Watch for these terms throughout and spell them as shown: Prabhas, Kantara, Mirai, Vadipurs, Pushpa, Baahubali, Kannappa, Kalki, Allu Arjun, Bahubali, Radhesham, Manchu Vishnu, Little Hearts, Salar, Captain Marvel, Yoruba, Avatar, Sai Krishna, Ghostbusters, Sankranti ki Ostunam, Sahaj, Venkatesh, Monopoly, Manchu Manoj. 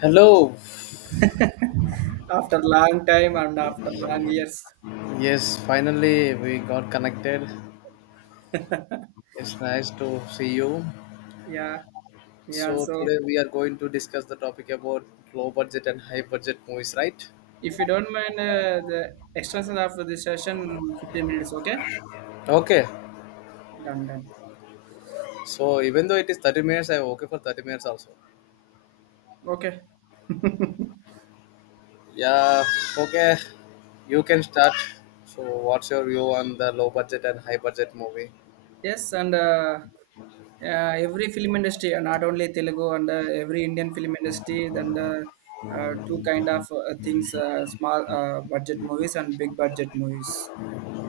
Hello. After long time and after long years. Yes, finally we got connected. It's nice to see you. Yeah, yeah. So So today we are going to discuss the topic about low budget and high budget movies, right? if you don't mind, the extension of the session, 15 minutes, okay? Okay. Done, done. So even though it is 30 minutes, I'm okay for 30 minutes also. Okay. Yeah, okay. You can start. So what's your view on the low budget and high budget movie? Yes, and every film industry, not only Telugu and every Indian film industry, then two kind of things: small budget movies and big budget movies.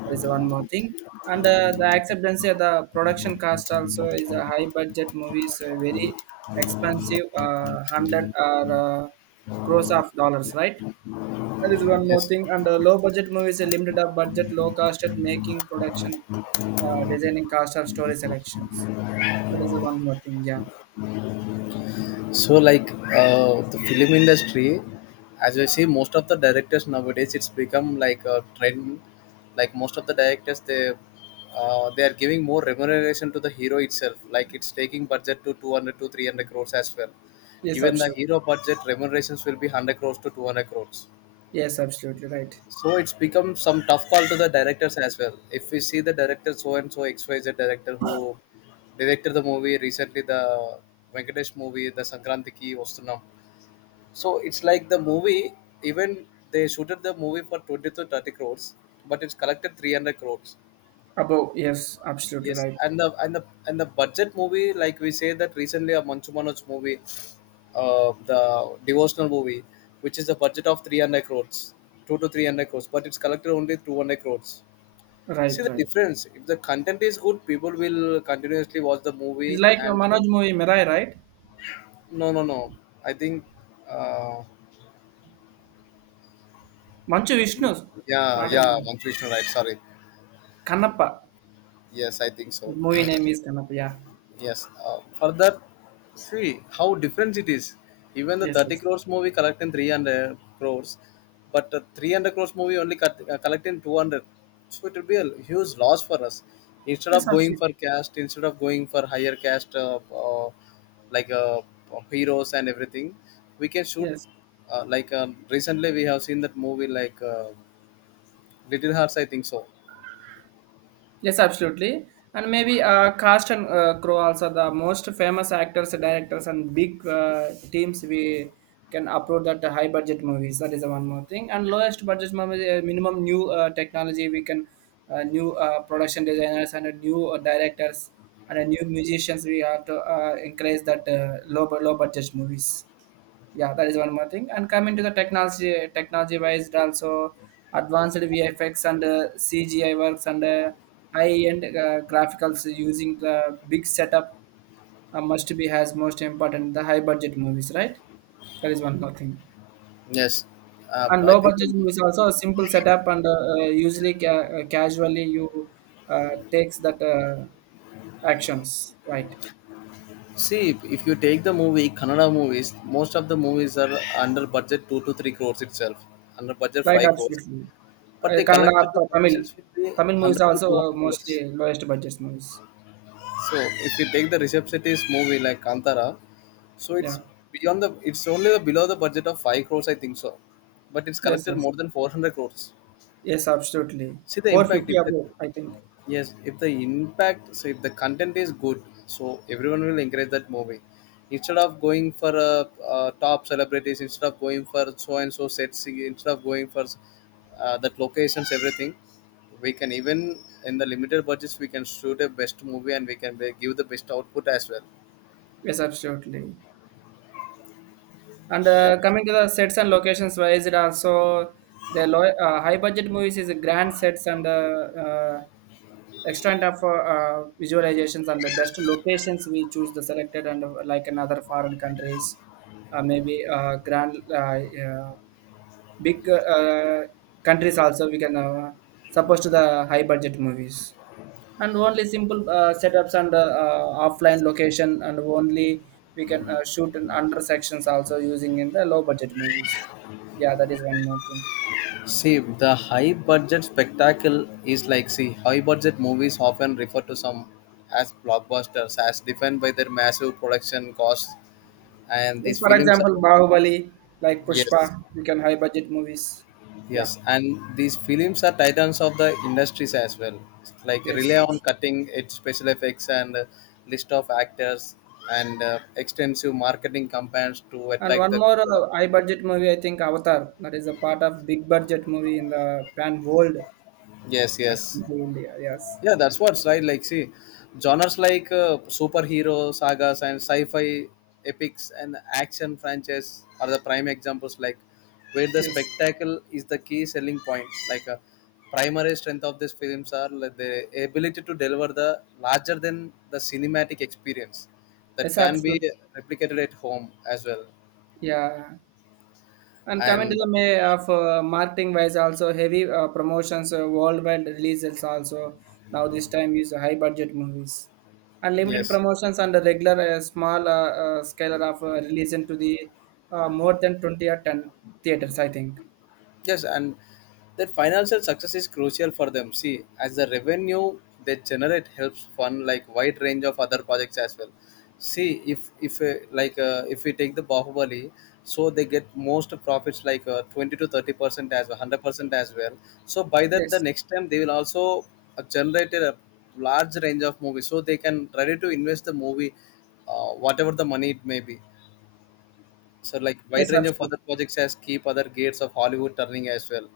That is one more thing, and the acceptance of the production cost also is a high budget movies, very expensive, hundred or crores of dollars, right? That is one more Yes. thing. And low budget movies, a limited up budget, low costed making, production, designing, cast of story selections. That is the one more thing. Yeah. So, like the film industry, as I see, most of the directors nowadays, it's become like a trend. Like most of the directors, they are giving more remuneration to the hero itself. Like it's taking budget to 200 to 300 crores as well. Yes, Even the absolutely. hero budget remunerations will be hundred crores to 200 crores. Yes, absolutely right. So it's become some tough call to the directors as well. If we see the director so and so X Y Z director who directed the movie recently, the Venkatesh movie, the Sankranti ki Ostunam. So it's like the movie, even they shooted the movie for 20 to 30 crores, but it's collected 300 crores. Above. Yes, absolutely Yes, right. and the budget movie, like we say that recently a Manchu Manoj movie, the devotional movie, which is a budget of 300 crores, two to 300 crores, but it's collected only 200 crores. See Right, the right. difference. If the content is good, people will continuously watch the It's movie. like a And Manoj movie, Mirai, right? no, no, no. I think, uh, Manchu Vishnu, yeah, not a yeah, movie. Manchu Vishnu, right? Sorry. Kannappa. Yes, I think The so. movie name is Kannappa. Yeah. Yes. Further, see how different it is. Even the Yes, 30 yes. crores movie collecting 300 crores, but the 300 crores movie only collecting 200. So it will be a huge loss for us. Instead Yes, of going for absolutely. cast, instead of going for higher cast, like heroes and everything, we can shoot. Yes. Like recently, we have seen that movie like Little Hearts. I think so. Yes, absolutely. And maybe cast and Crowe also the most famous actors, directors, and big teams we can upload that high budget movies. That is the one more thing. And lowest budget movie, minimum new technology we can, new production designers and new directors and new musicians. We have to encourage that low budget movies. Yeah, that is one more thing. And coming to the technology wise, it also advanced vfx and cgi works and high end graphics using the big setup, must be has most important the high budget movies, right? That is one more thing. Yes, And I low think. budget movies also a simple setup and usually casually you takes that actions, right? See, if you take the movie, Kannada movies, most of the movies are under budget two to three crores itself, under budget Right, five crores, absolutely. but they Kannada, collected the Tamil, commissions with the Tamil movies are hundred to two also hundred mostly crores. lowest budget movies. So if you take the Rishabh Shetty's movie like Kantara, so it's Yeah. beyond the, it's only below the budget of five crores, I think so, but it's Yes, collected yes, more than 400 crores. yes, absolutely. See the Four impact fifty if the above, I think. yes, if the impact, so if the content is good, so everyone will encourage that movie. Instead of going for top celebrities, instead of going for so and so sets, instead of going for that locations, everything, we can even in the limited budgets we can shoot a best movie and we can give the best output as well. Yes, absolutely. And Yeah. Coming to the sets and locations, why is it also the low, high budget movies is a grand sets and uh, extent of visualizations and the best locations we choose the selected, and like in other foreign countries, maybe grand big countries also we can suppose to the high budget movies, and only simple setups and offline location, and only we can shoot in under sections also, using in the low budget movies. Yeah, that is one more thing. See, the high budget spectacle is like, see, high budget movies often refer to some as blockbusters, as defined by their massive production costs, and Yes, these for films are example, Bahubali, like Pushpa, yes we can high budget movies. Yeah. yes, and these films are titans of the industries as well, like Yes, rely on Laksh. cutting edge special effects and list of actors, and extensive marketing campaigns to And attract one the more high budget movie, I think, Avatar. That is a part of big budget movie in the pan world, yes yes. actually, India. Yes, Yeah, that's what's right, like see, genres like superhero sagas and sci-fi epics and action franchise are the prime examples, like where the yes. spectacle is the key selling point, like a primary strength of these films are like, the ability to deliver the larger than the cinematic experience that Yes, can be absolutely. replicated at home as well. Yeah. And coming to And the May of, marketing wise, also heavy promotions, worldwide releases also. Now this time is high budget movies. And limited yes. promotions and the regular small scale of release into the more than 20 or 10 theaters, I think. Yes, and that financial success is crucial for them. See, as the revenue they generate helps fund like wide range of other projects as well. See, if we take the Bahubali, so they get most profits like 20 to 30% as well, 100% as well. So by that, the Yes. next time they will also generate a large range of movies, so they can ready to invest the movie, whatever the money it may be. So like wide Yes, range of other absolutely. projects as keep other gates of Hollywood turning as well.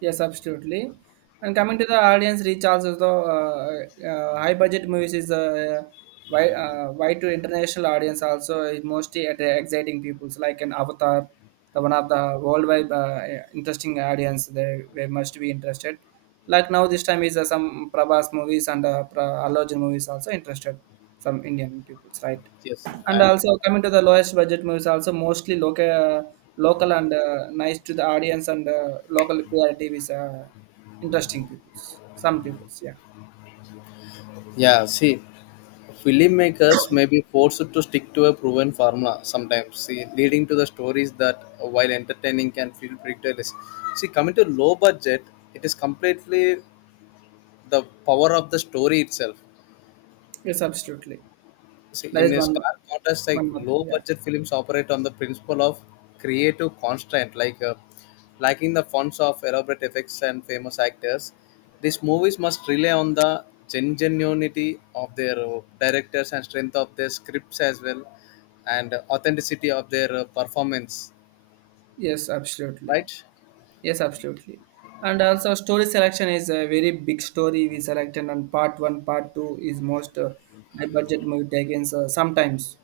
Yes, absolutely. And coming to the audience reach also, the high budget movies is wide, wide to international audience also, is mostly at the exciting peoples like an Avatar, the one of the worldwide interesting audience, they must be interested. Like now this time is some Prabhas movies and Allu Arjun movies, also interested some Indian peoples, right? Yes, And and also coming to the lowest budget movies, also mostly local, local and nice to the audience, and local clarity is interesting peoples. Some peoples, yeah. yeah, see, filmmakers may be forced to stick to a proven formula sometimes, see, leading to the stories that, while entertaining, can feel predictable. See, coming to low budget, it is completely the power of the story itself. Yes, absolutely. See, That in is a one, stark contrast, like more thing, low yeah. budget films operate on the principle of creative constraint, like lacking the funds of elaborate effects and famous actors. These movies must rely on the genuinity of their directors and strength of their scripts as well, and authenticity of their performance. Yes, absolutely. Right? Yes, absolutely. And also, story selection is a very big story we selected, and part one, part two is most high budget movie takings. Sometimes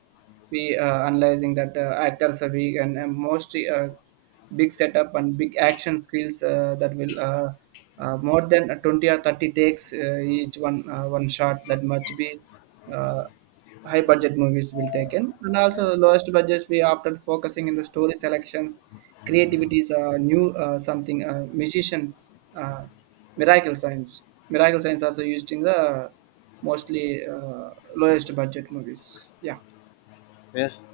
we analyzing that actors are weak, and most big setup and big action skills that will more than 20 or 30 takes, each one, one shot, that must be uh, high budget movies will take in, and also the lowest budgets we often focusing in the story selections creativities, new something musicians, uh, miracle science miracle science also used in the mostly uh, lowest budget movies. Yeah. Yes.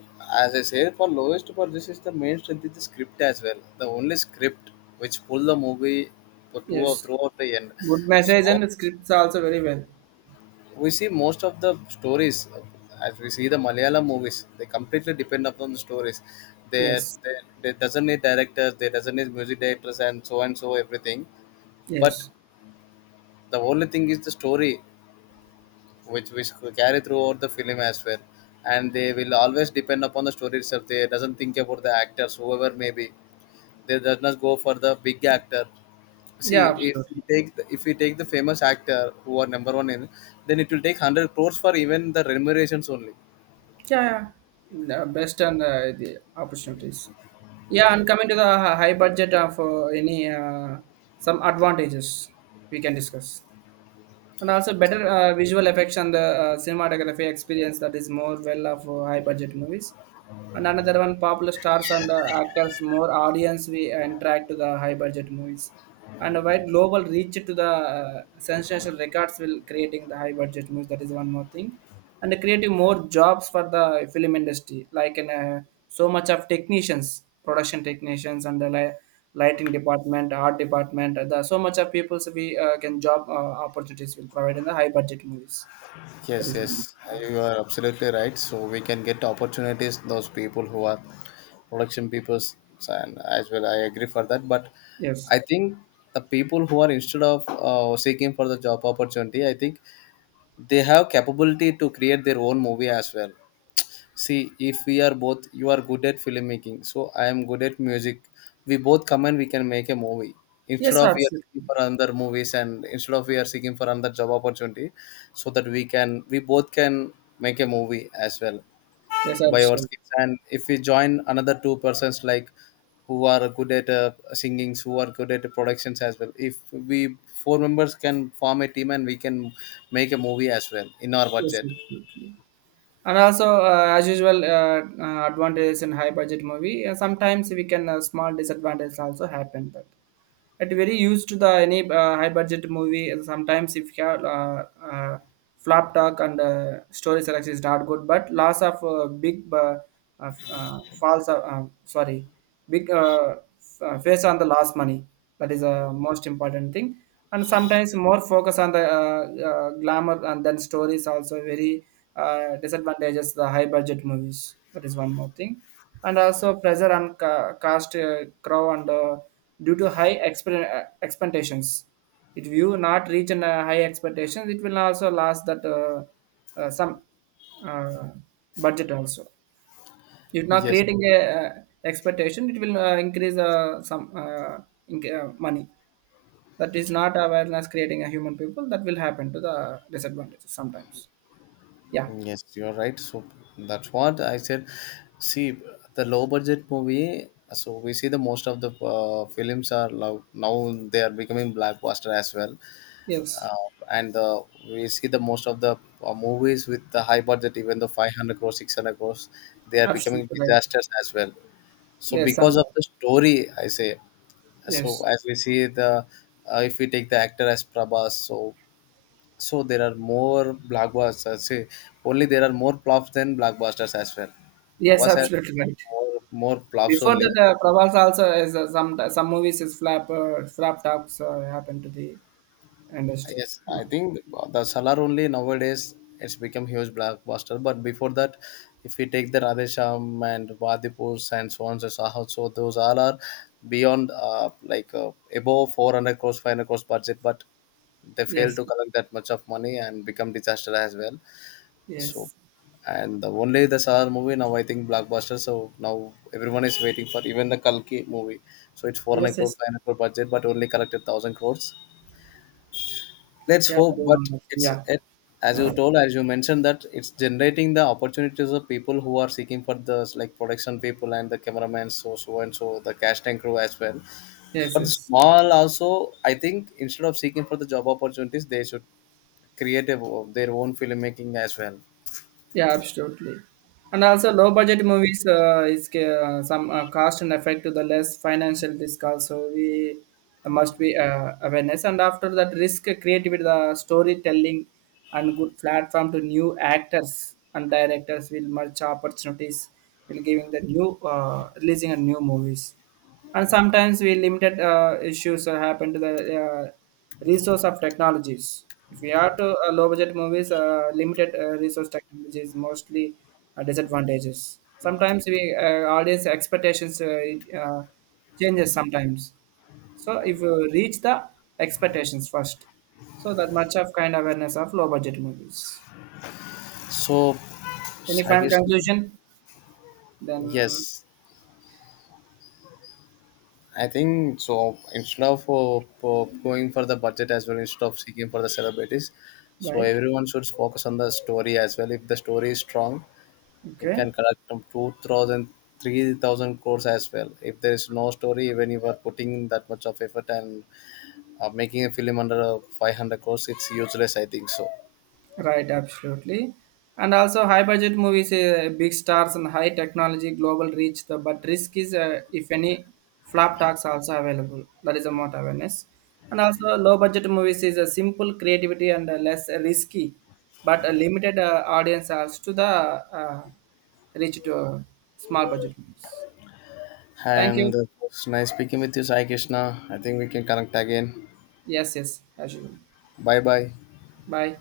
As I said, for lowest for this is the main strength is the script as well. The only script which pull the movie for two or Yes. throughout the end. Good message and So the scripts also very well. we see most of the stories as we see the malayalam movies, they completely depend upon the stories they Yes, they, they doesn't need directors, they doesn't need music directors and so everything, but yes. the only thing is the story which could carry throughout the film as well, and they will always depend upon the story itself, they doesn't think about the actors whoever may be, they does not go for the big actor. See, Yeah, if we absolutely. take the, if we take the famous actor who are number one in, then it will take 100 crores for even the remunerations only. Yeah, yeah. The best and the opportunities. Yeah, and coming to the high budget of any, some advantages we can discuss, and also better visual effects and the cinematography experience, that is more well of high budget movies. And another one, popular stars and actors, more audience we attract to the high budget movies. And a wide global reach to the sensational records will creating the high budget movies. That is one more thing. And creating more jobs for the film industry, like in so much of technicians, production technicians, and the lighting department, art department. The so much of people we can job opportunities will provide in the high budget movies. That Yes, is, one. yes, Yeah, you are absolutely right. So we can get opportunities those people who are production peoples, and as well, I agree for that. But yes, I think the people who are instead of seeking for the job opportunity, I think they have capability to create their own movie as well. See, if we are both, you are good at filmmaking, so I am good at music. We both come and we can make a movie. Instead yes, of we are seeking absolutely, for another movies and instead of we are seeking for another job opportunity, so that we can, we both can make a movie as well yes, by our absolutely. skills. And if we join another two persons like who are good at singings, who are good at productions as well, if we four members can form a team and we can make a movie as well in our Yes, budget. absolutely. And also, as usual, advantages in high budget movie. Sometimes we can small disadvantages also happen, but it very used to the any high budget movie. Sometimes, if you have flop talk and story selection is not good, but loss of big false sorry, big face on the lost money. That is a most important thing. And sometimes more focus on the glamour, and then stories also very disadvantages the high budget movies. That is one more thing. And also pressure on cast, crow, and due to expectations. If you not reach an, high expectations, it will also last that some uh, budget also. If not Yes. creating a expectation, it will increase some money. That is not awareness creating a human people. That will happen to the disadvantages sometimes. Yeah. Yes, you're right. So that's what I said. See, the low budget movie. So we see the most of the films are now they are becoming blockbuster as well, Yes. uh, and we see the most of the movies with the high budget, even the 500 crores, 600 crores, they are becoming Absolutely right. disasters as well. So Yes. because of Sometimes. the story, I say. So Yes. as we see the, if we take the actor as Prabhas, so so there are more blockbusters. See, only there are more flops than blockbusters as well. Yes. Prabhas has Absolutely right. more flops Before only. that, Prabhas also is some movies is flap tops happen to the industry. Yes, I think the Salar only nowadays it's become huge blockbuster. But before that, if we take the Radhesham and Vadipurs and so on, so Sahaj, so those all are beyond above 400 crores, 500 crores budget, but they fail Yes, to collect that much of money and become disaster as well. So, yes, and the only the Saar movie now I think blockbuster. So now everyone is waiting for even the Kalki movie. So it's 400 yes, crore, yes. 500 crore budget, but only collected 1000 crores. Let's Yeah, hope, very but wrong. Yeah, as you told, as you mentioned that it's generating the opportunities of people who are seeking for the like production people and the cameraman, so so and so the casting crew as well. yes, But yes. small also, I think instead of seeking for the job opportunities, they should create a, their own filmmaking as well. Yeah, absolutely. And also, low budget movies is some cost and effect to the less financial risk. Also, we must be awareness. And after that, risk creativity, the storytelling, and good platform to new actors and directors will merge opportunities. Will giving the new, releasing a new movies. And sometimes we limited issues happen to the uh, resource of technologies. If we are to low budget movies, limited resource technologies, mostly disadvantages. Sometimes we audience expectations, changes sometimes. So if you reach the expectations first, so that much of kind awareness of low budget movies. So, Any I final guess conclusion then? yes. I think so. Instead of going for the budget as well, instead of seeking for the celebrities, so Right, everyone should focus on the story as well. If the story is strong, it okay. can collect from 2,000, crores as well. If there is no story, even if you are putting that much of effort and making a film under 500 crores, it's useless, I think so. Right, absolutely. And also, high budget movies, big stars, and high technology, global reach. The, but risk is, if any, flop talks also available. That is a more awareness. And also, low budget movies is a simple creativity and less risky, but a limited audience as to the reach to small budget movies. Thank you. And it nice speaking with you, Sai Krishna. I think we can connect again. Yes, yes, as usual. Bye bye. Bye.